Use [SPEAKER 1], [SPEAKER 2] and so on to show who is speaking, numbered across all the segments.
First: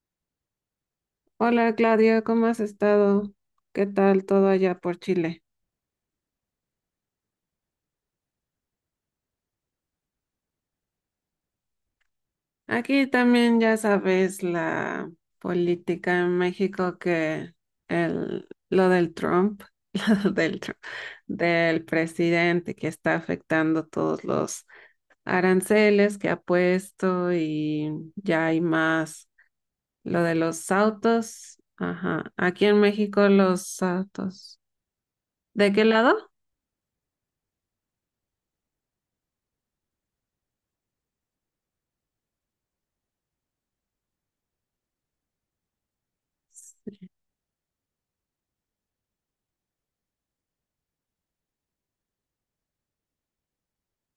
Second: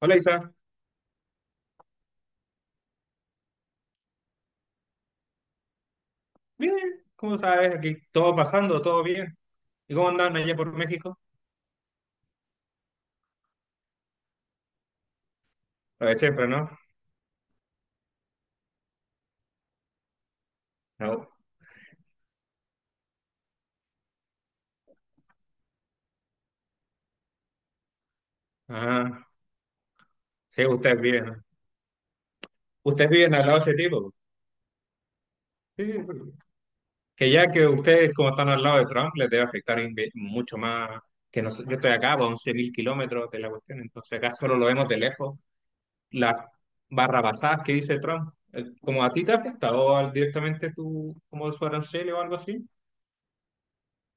[SPEAKER 1] Hola Isa,
[SPEAKER 2] Hola Claudia, ¿cómo has estado? ¿Qué tal todo allá por Chile?
[SPEAKER 1] bien, ¿cómo sabes? Aquí todo pasando, todo bien. ¿Y cómo andan allá por México?
[SPEAKER 2] Aquí también ya sabes la
[SPEAKER 1] Lo de
[SPEAKER 2] política en
[SPEAKER 1] siempre, ¿no?
[SPEAKER 2] México que lo del Trump, lo del Trump,
[SPEAKER 1] No.
[SPEAKER 2] del presidente que está afectando todos los aranceles que ha puesto y ya hay
[SPEAKER 1] Ah,
[SPEAKER 2] más lo de
[SPEAKER 1] sí,
[SPEAKER 2] los
[SPEAKER 1] ustedes viven.
[SPEAKER 2] autos. Ajá, aquí en
[SPEAKER 1] Ustedes
[SPEAKER 2] México
[SPEAKER 1] viven al lado de ese
[SPEAKER 2] los
[SPEAKER 1] tipo.
[SPEAKER 2] autos. ¿De
[SPEAKER 1] Sí,
[SPEAKER 2] qué lado?
[SPEAKER 1] que ustedes, como están al lado de Trump, les debe afectar mucho más que nosotros. Yo estoy acá, a 11.000 kilómetros de la cuestión, entonces acá solo lo vemos de lejos. Las barrabasadas que dice Trump. ¿Como a ti te afecta o directamente tú, como su arancel o algo así?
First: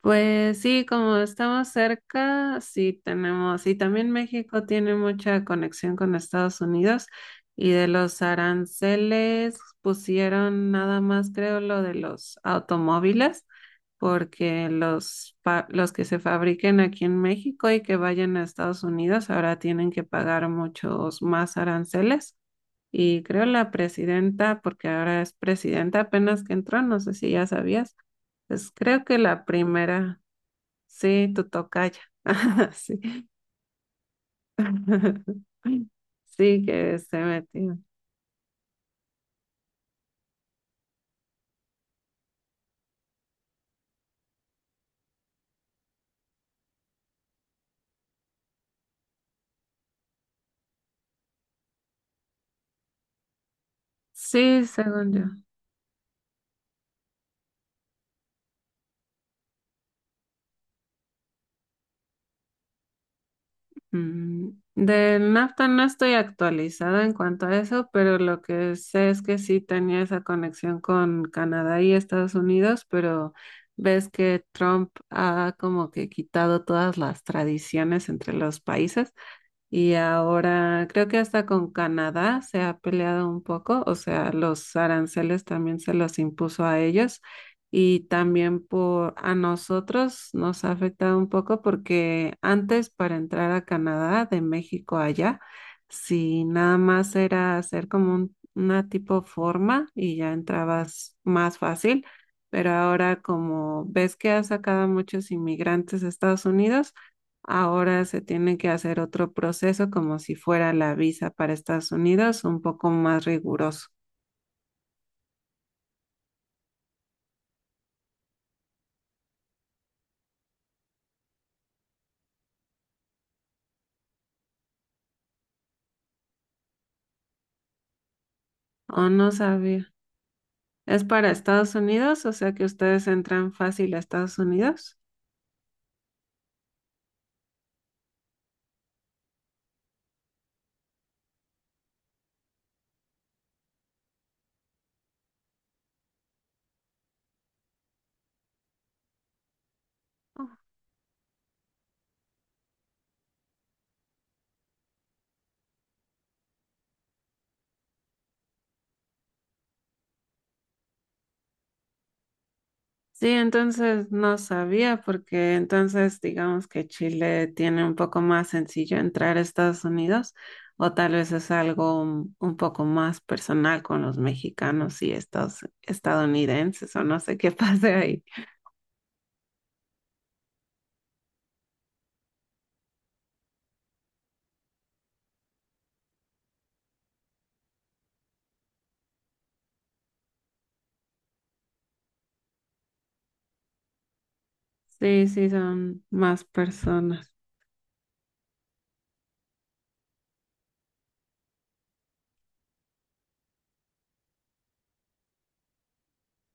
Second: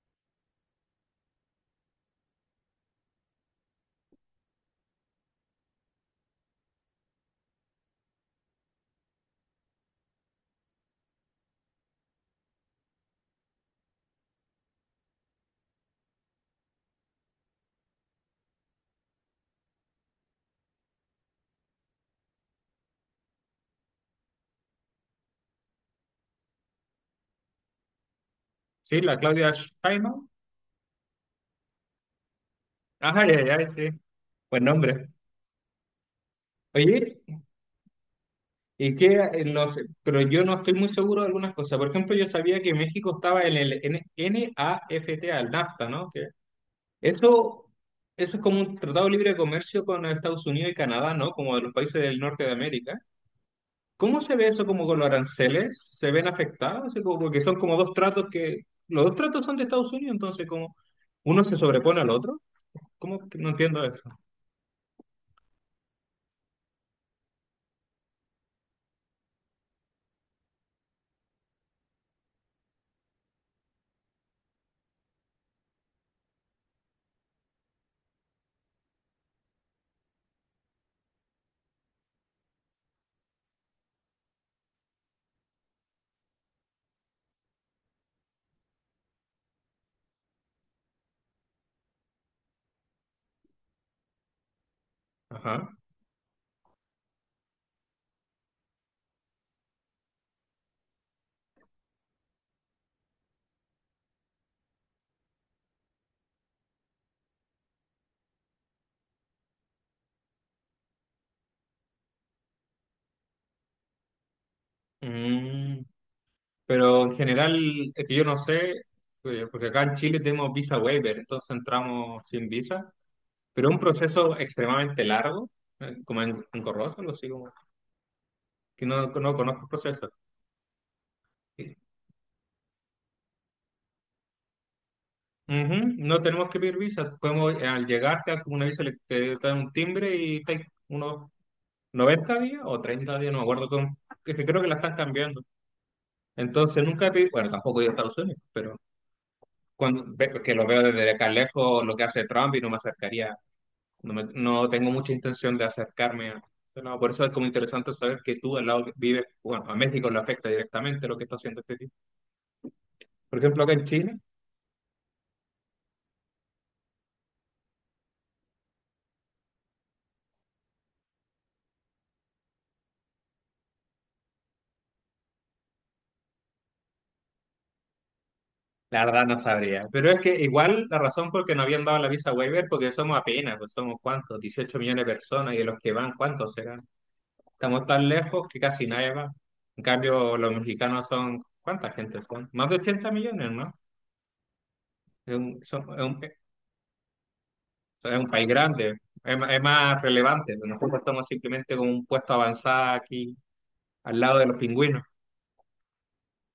[SPEAKER 2] Pues sí, como estamos cerca, sí tenemos, y también México tiene mucha conexión con Estados Unidos y de los aranceles pusieron nada más, creo, lo de los automóviles, porque los que se fabriquen aquí en México y que vayan a Estados Unidos ahora tienen que pagar muchos más aranceles. Y creo la presidenta, porque ahora es presidenta apenas que entró, no sé si ya sabías. Pues
[SPEAKER 1] Sí,
[SPEAKER 2] creo que
[SPEAKER 1] la
[SPEAKER 2] la
[SPEAKER 1] Claudia
[SPEAKER 2] primera.
[SPEAKER 1] Sheinbaum.
[SPEAKER 2] Sí, tu tocaya. Sí.
[SPEAKER 1] Ajá, ya, ya, sí. Buen nombre.
[SPEAKER 2] Sí, que se
[SPEAKER 1] Oye,
[SPEAKER 2] metió.
[SPEAKER 1] y que pero yo no estoy muy seguro de algunas cosas. Por ejemplo, yo sabía que México estaba en el NAFTA, el NAFTA, ¿no? Que eso, eso es como un tratado libre de comercio con Estados Unidos y Canadá, ¿no? Como de los países del norte de América. ¿Cómo se ve
[SPEAKER 2] Sí,
[SPEAKER 1] eso como con los
[SPEAKER 2] según yo.
[SPEAKER 1] aranceles? ¿Se ven afectados? Así porque son como dos tratos que, los dos tratos son de Estados Unidos, entonces como uno se sobrepone al otro. ¿Cómo que no entiendo eso?
[SPEAKER 2] Mm, Del NAFTA no estoy actualizada en cuanto a eso, pero lo que sé es que sí tenía esa conexión con Canadá y Estados Unidos, pero ves que Trump ha como que quitado todas las tradiciones entre los países. Y ahora creo que hasta con Canadá se ha peleado un poco, o sea, los aranceles también se los impuso a ellos y también por a nosotros nos ha afectado un poco porque antes para entrar a Canadá de México allá,
[SPEAKER 1] Ajá.
[SPEAKER 2] si nada más era hacer como una tipo forma y ya entrabas más fácil, pero ahora como ves que ha sacado a muchos inmigrantes a Estados Unidos, ahora se tiene que hacer otro proceso como si fuera la visa para Estados Unidos, un poco más riguroso.
[SPEAKER 1] Mm. Pero en general, es que yo no sé, porque acá en Chile tenemos visa waiver, entonces entramos sin visa, pero es un proceso extremadamente largo, engorroso, algo así como, que
[SPEAKER 2] Oh, no
[SPEAKER 1] no conozco el
[SPEAKER 2] sabía.
[SPEAKER 1] proceso.
[SPEAKER 2] ¿Es para Estados
[SPEAKER 1] Y-
[SPEAKER 2] Unidos? O sea que ustedes entran fácil a Estados Unidos.
[SPEAKER 1] Ujú, no tenemos que pedir visa, podemos, al llegar te dan como una visa, te dan un timbre y estáis unos 90 días o 30 días, no me acuerdo cómo, es que creo que la están cambiando. Entonces nunca he pedido, bueno, tampoco he ido a Estados Unidos, pero cuando, que lo veo desde acá lejos, lo que hace Trump y no me acercaría. No, no tengo mucha intención de acercarme a... No, por eso es como interesante saber que tú al lado que vives, bueno, a México le afecta directamente lo que está haciendo este tipo.
[SPEAKER 2] Sí,
[SPEAKER 1] Por ejemplo, acá en
[SPEAKER 2] entonces
[SPEAKER 1] Chile,
[SPEAKER 2] no sabía porque entonces digamos que Chile tiene un poco más sencillo entrar a Estados Unidos o tal vez es algo un poco más personal con los mexicanos y estos estadounidenses o no sé qué pase ahí.
[SPEAKER 1] la verdad no sabría. Pero es que igual la razón por que no habían dado la visa waiver, porque somos apenas, pues somos cuántos, 18 millones de personas y de los que van, ¿cuántos serán? Estamos tan lejos que casi nadie va. En cambio, los mexicanos son, ¿cuánta gente son? Más de 80 millones, ¿no?
[SPEAKER 2] Sí,
[SPEAKER 1] Es
[SPEAKER 2] sí,
[SPEAKER 1] un, son- es
[SPEAKER 2] son
[SPEAKER 1] un-
[SPEAKER 2] más personas.
[SPEAKER 1] sea, es un país grande, es más relevante. Pero nosotros estamos simplemente con un puesto avanzado aquí, al lado de los pingüinos.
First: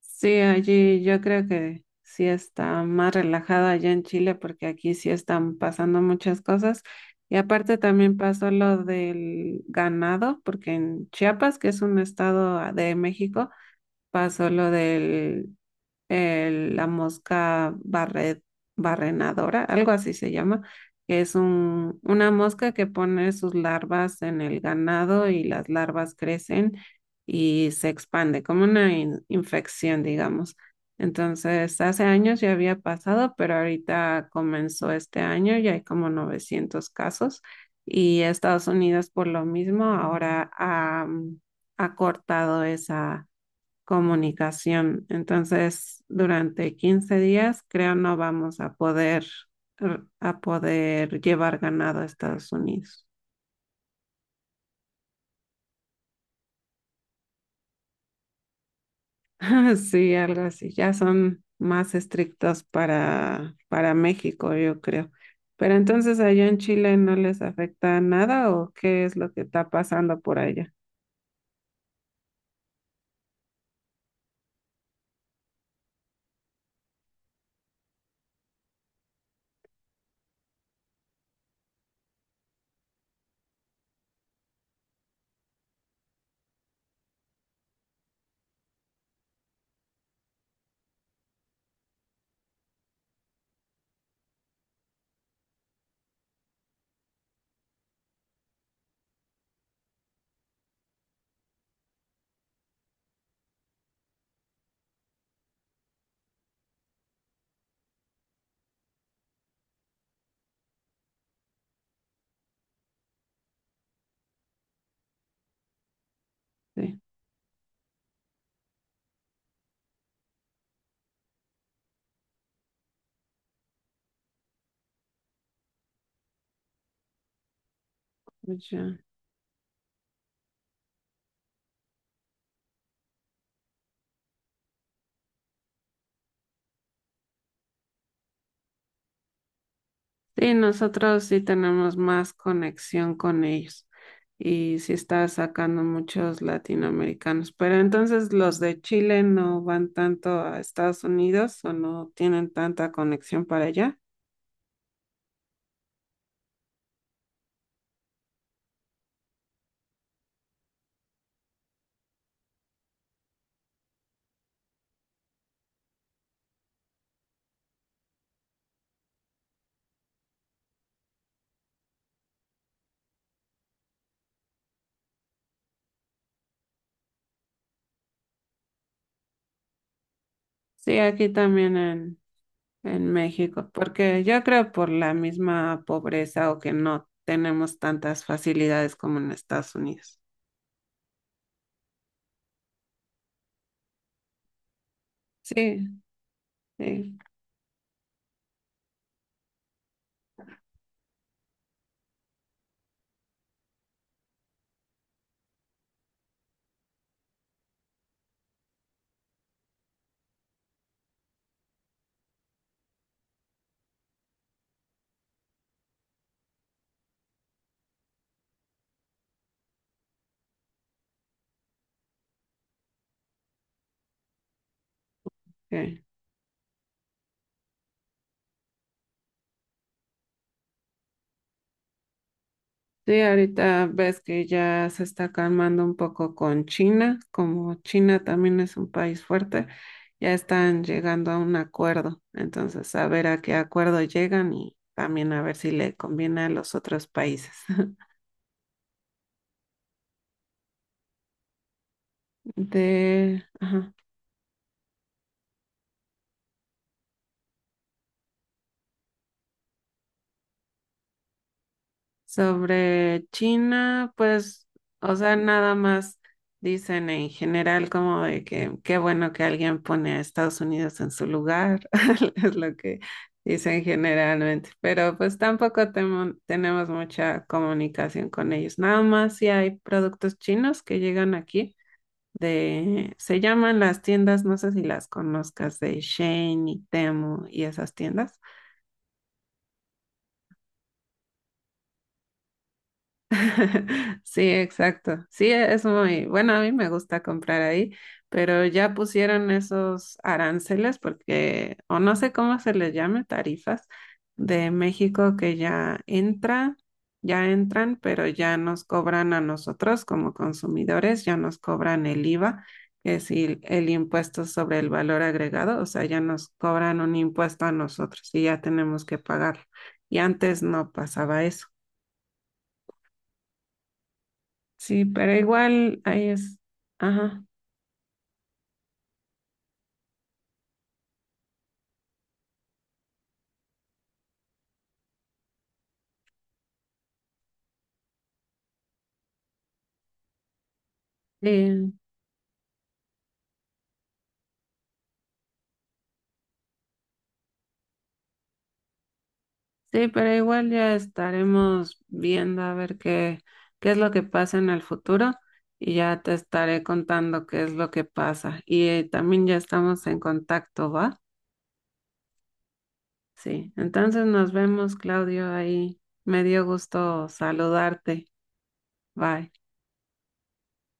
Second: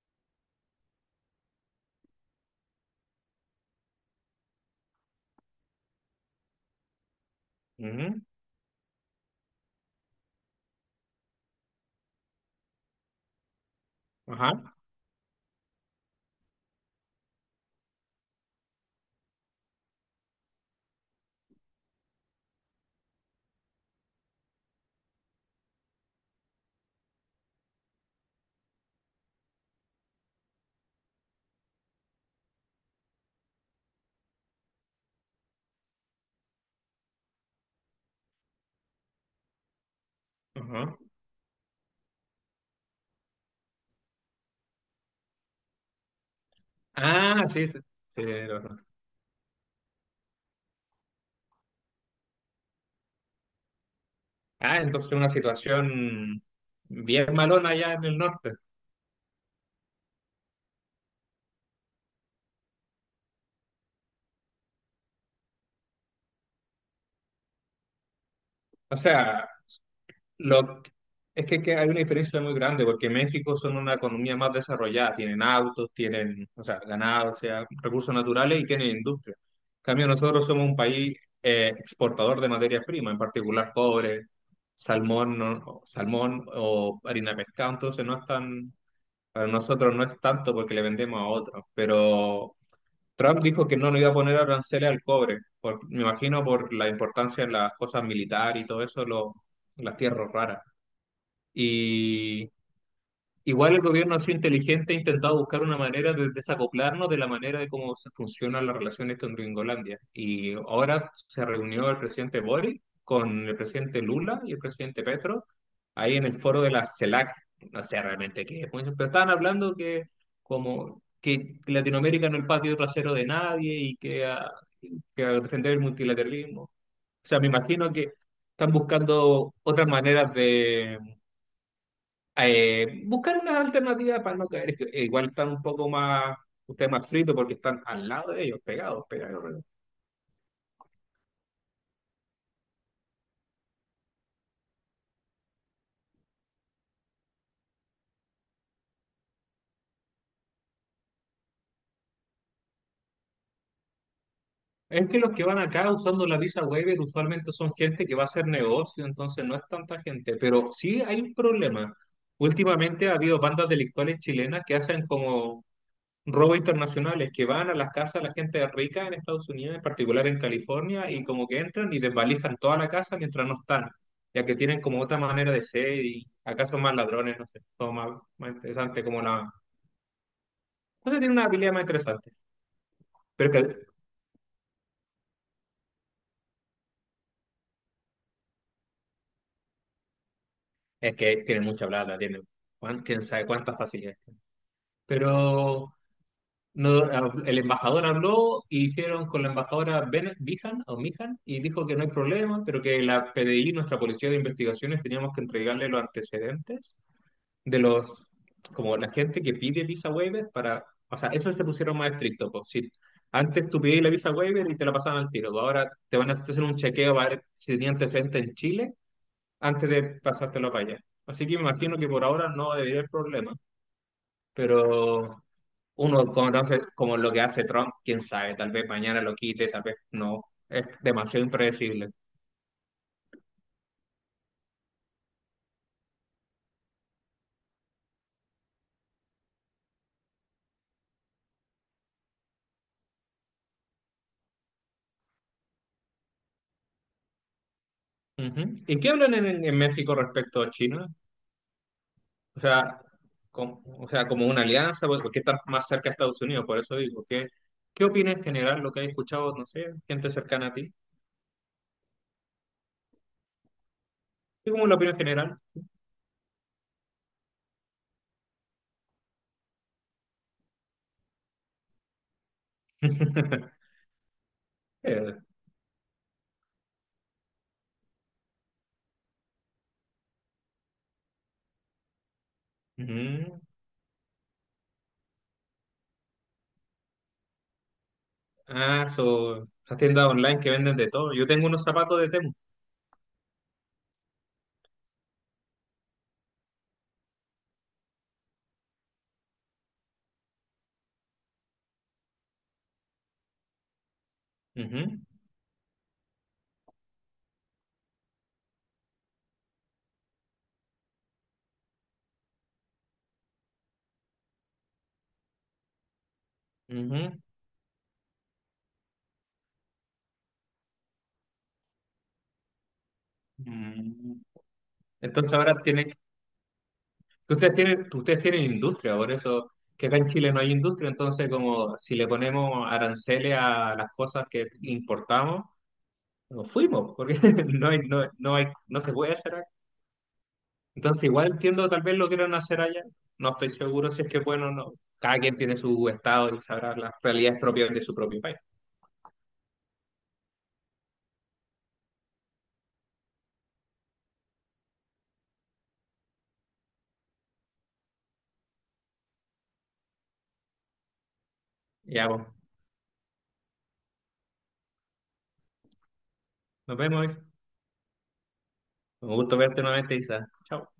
[SPEAKER 2] Sí, allí yo creo que sí está más relajado allá en Chile porque aquí sí están pasando muchas cosas. Y aparte también
[SPEAKER 1] Ujú,
[SPEAKER 2] pasó lo del ganado, porque en Chiapas, que es un estado ah, de México, pasó lo
[SPEAKER 1] ajá,
[SPEAKER 2] del la mosca barrenadora, algo así se llama, que es un, una mosca que pone sus larvas en el ganado y las larvas crecen y se expande, como una infección, digamos. Entonces, hace años ya había pasado, pero ahorita comenzó este año y hay como 900 casos. Y Estados Unidos, por lo mismo, ahora
[SPEAKER 1] ajá.
[SPEAKER 2] ha cortado esa comunicación. Entonces, durante quince
[SPEAKER 1] Ah,
[SPEAKER 2] días,
[SPEAKER 1] sí, sí,
[SPEAKER 2] creo no
[SPEAKER 1] sí,
[SPEAKER 2] vamos a
[SPEAKER 1] ajá.
[SPEAKER 2] poder, llevar ganado a Estados Unidos.
[SPEAKER 1] Ah, entonces una situación bien malona allá en el norte.
[SPEAKER 2] Sí, algo así. Ya son más estrictos para México, yo creo. ¿Pero entonces allá en Chile no les afecta nada o
[SPEAKER 1] O
[SPEAKER 2] qué es lo que
[SPEAKER 1] sea,
[SPEAKER 2] está pasando por allá?
[SPEAKER 1] Lo, es que hay una diferencia muy grande porque México son una economía más desarrollada, tienen autos, tienen, o sea, ganado, o sea, recursos naturales y tienen industria. En cambio, nosotros somos un país exportador de materias primas, en particular cobre, salmón, no- salmón o harina de pescado, entonces no es tan, para nosotros no es tanto porque le vendemos a otros, pero Trump dijo que no le iba a poner aranceles al cobre, me imagino por la importancia de las cosas militares y todo eso, las tierras raras. Y igual el gobierno ha sido inteligente, ha intentado buscar una manera de desacoplarnos de la manera de cómo se funcionan las relaciones con Gringolandia. Y ahora se reunió el presidente Boric con el presidente Lula y el presidente Petro ahí en el foro de la
[SPEAKER 2] Sí,
[SPEAKER 1] CELAC. No sé realmente qué es, pero estaban hablando que como que Latinoamérica no es el patio trasero de nadie y que, ah, que al defender el multilateralismo. O sea, me imagino que
[SPEAKER 2] pues
[SPEAKER 1] están
[SPEAKER 2] ya.
[SPEAKER 1] buscando otras maneras buscar una alternativa para no caer. Es que, igual están un poco más, ustedes más fritos porque están al lado de ellos, pegados, pegados, pegados.
[SPEAKER 2] Sí, nosotros sí tenemos más conexión con ellos y sí está sacando muchos latinoamericanos, pero entonces los de Chile no van tanto a Estados Unidos o no tienen tanta conexión para allá.
[SPEAKER 1] Es que los que van acá usando la visa waiver usualmente son gente que va a hacer negocio, entonces no es tanta gente, pero sí hay un problema. Últimamente ha habido bandas delictuales chilenas que hacen como robos internacionales que van a las casas de la gente rica en Estados Unidos, en particular en California, y como que entran y desvalijan toda la casa mientras no están, ya que tienen como otra manera de ser y acá son más ladrones, no sé, son más, más interesante como la...
[SPEAKER 2] Sí,
[SPEAKER 1] No sé,
[SPEAKER 2] aquí
[SPEAKER 1] tiene una habilidad
[SPEAKER 2] también
[SPEAKER 1] más
[SPEAKER 2] en,
[SPEAKER 1] interesante,
[SPEAKER 2] en
[SPEAKER 1] pero que,
[SPEAKER 2] México, porque yo creo por la misma pobreza o que no tenemos tantas facilidades como en Estados Unidos.
[SPEAKER 1] es que tienen mucha plata, tienen quién sabe cuántas facilidades tienen.
[SPEAKER 2] Sí,
[SPEAKER 1] Pero no,
[SPEAKER 2] sí.
[SPEAKER 1] el embajador habló y hicieron con la embajadora Ben Bijan o Mijan y dijo que no hay problema, pero que la PDI, nuestra policía de investigaciones, teníamos que entregarle los antecedentes de los, como la gente que pide visa waiver para, o sea, eso se pusieron más estricto, pues, si antes tú pedías la visa waiver y te la pasaban al tiro, pues, ahora te van a hacer un chequeo para ver si tenía antecedentes en Chile antes de pasártelo para allá. Así que me imagino que por ahora no debería haber problema, pero
[SPEAKER 2] Ok.
[SPEAKER 1] uno conoce como lo que hace Trump, quién sabe, tal vez mañana lo quite, tal vez no. Es demasiado impredecible.
[SPEAKER 2] Sí, ahorita ves que ya se está calmando un poco con China, como China también es un país fuerte, ya están llegando a un acuerdo, entonces a ver a qué acuerdo llegan y también a ver si le conviene a los otros países.
[SPEAKER 1] Ujú. ¿Y qué hablan en México respecto a China? O sea,
[SPEAKER 2] De, ajá.
[SPEAKER 1] o sea, como una alianza, porque están más cerca a Estados Unidos, por eso digo, ¿qué opina en general lo que has escuchado, no sé, gente cercana a ti?
[SPEAKER 2] Sobre China, pues,
[SPEAKER 1] ¿Y cómo es la
[SPEAKER 2] o
[SPEAKER 1] opinión
[SPEAKER 2] sea,
[SPEAKER 1] general?
[SPEAKER 2] nada más dicen en general como de que qué bueno que alguien pone a Estados Unidos en su lugar, es lo que dicen generalmente, pero pues
[SPEAKER 1] Eh,
[SPEAKER 2] tampoco tenemos mucha comunicación con ellos, nada más si hay productos chinos que llegan aquí de, se
[SPEAKER 1] ujú.
[SPEAKER 2] llaman las tiendas, no sé si las conozcas, de Shein y Temu y esas tiendas.
[SPEAKER 1] Ah, so, las tiendas online que venden de todo. Yo tengo unos zapatos de Temu.
[SPEAKER 2] Sí, exacto. Sí, es muy bueno. A mí me gusta comprar ahí, pero ya pusieron esos aranceles porque, o no sé cómo se les llame, tarifas de
[SPEAKER 1] Ujú,
[SPEAKER 2] México que ya entra, ya entran, pero ya nos cobran a nosotros como consumidores, ya nos cobran el IVA, que es el impuesto sobre el valor agregado, o sea, ya nos cobran un
[SPEAKER 1] ujú.
[SPEAKER 2] impuesto a nosotros y ya tenemos que pagarlo. Y antes no pasaba eso.
[SPEAKER 1] Mm.
[SPEAKER 2] Sí, pero
[SPEAKER 1] Entonces ahora
[SPEAKER 2] igual
[SPEAKER 1] tienen.
[SPEAKER 2] ahí es. Ajá.
[SPEAKER 1] Que ustedes tienen, que ustedes tienen industria, por eso que acá en Chile no hay industria, entonces como si le ponemos aranceles a las cosas que importamos, nos fuimos, porque no hay, no, no hay, no se puede hacer acá. Entonces igual entiendo,
[SPEAKER 2] Sí,
[SPEAKER 1] tal vez lo quieran hacer allá, no estoy seguro si es que bueno o no. Cada quien tiene su estado y sabrá las realidades propias de su propio país.
[SPEAKER 2] sí, pero igual ya estaremos viendo a ver qué es lo que pasa en el futuro y ya te estaré contando qué es lo que pasa. Y también ya estamos en contacto, ¿va?
[SPEAKER 1] Ya, pues,
[SPEAKER 2] Sí, entonces nos vemos, Claudio, ahí. Me dio
[SPEAKER 1] nos vemos,
[SPEAKER 2] gusto
[SPEAKER 1] Isa.
[SPEAKER 2] saludarte.
[SPEAKER 1] Un
[SPEAKER 2] Bye.
[SPEAKER 1] gusto verte nuevamente, Isa. Chao.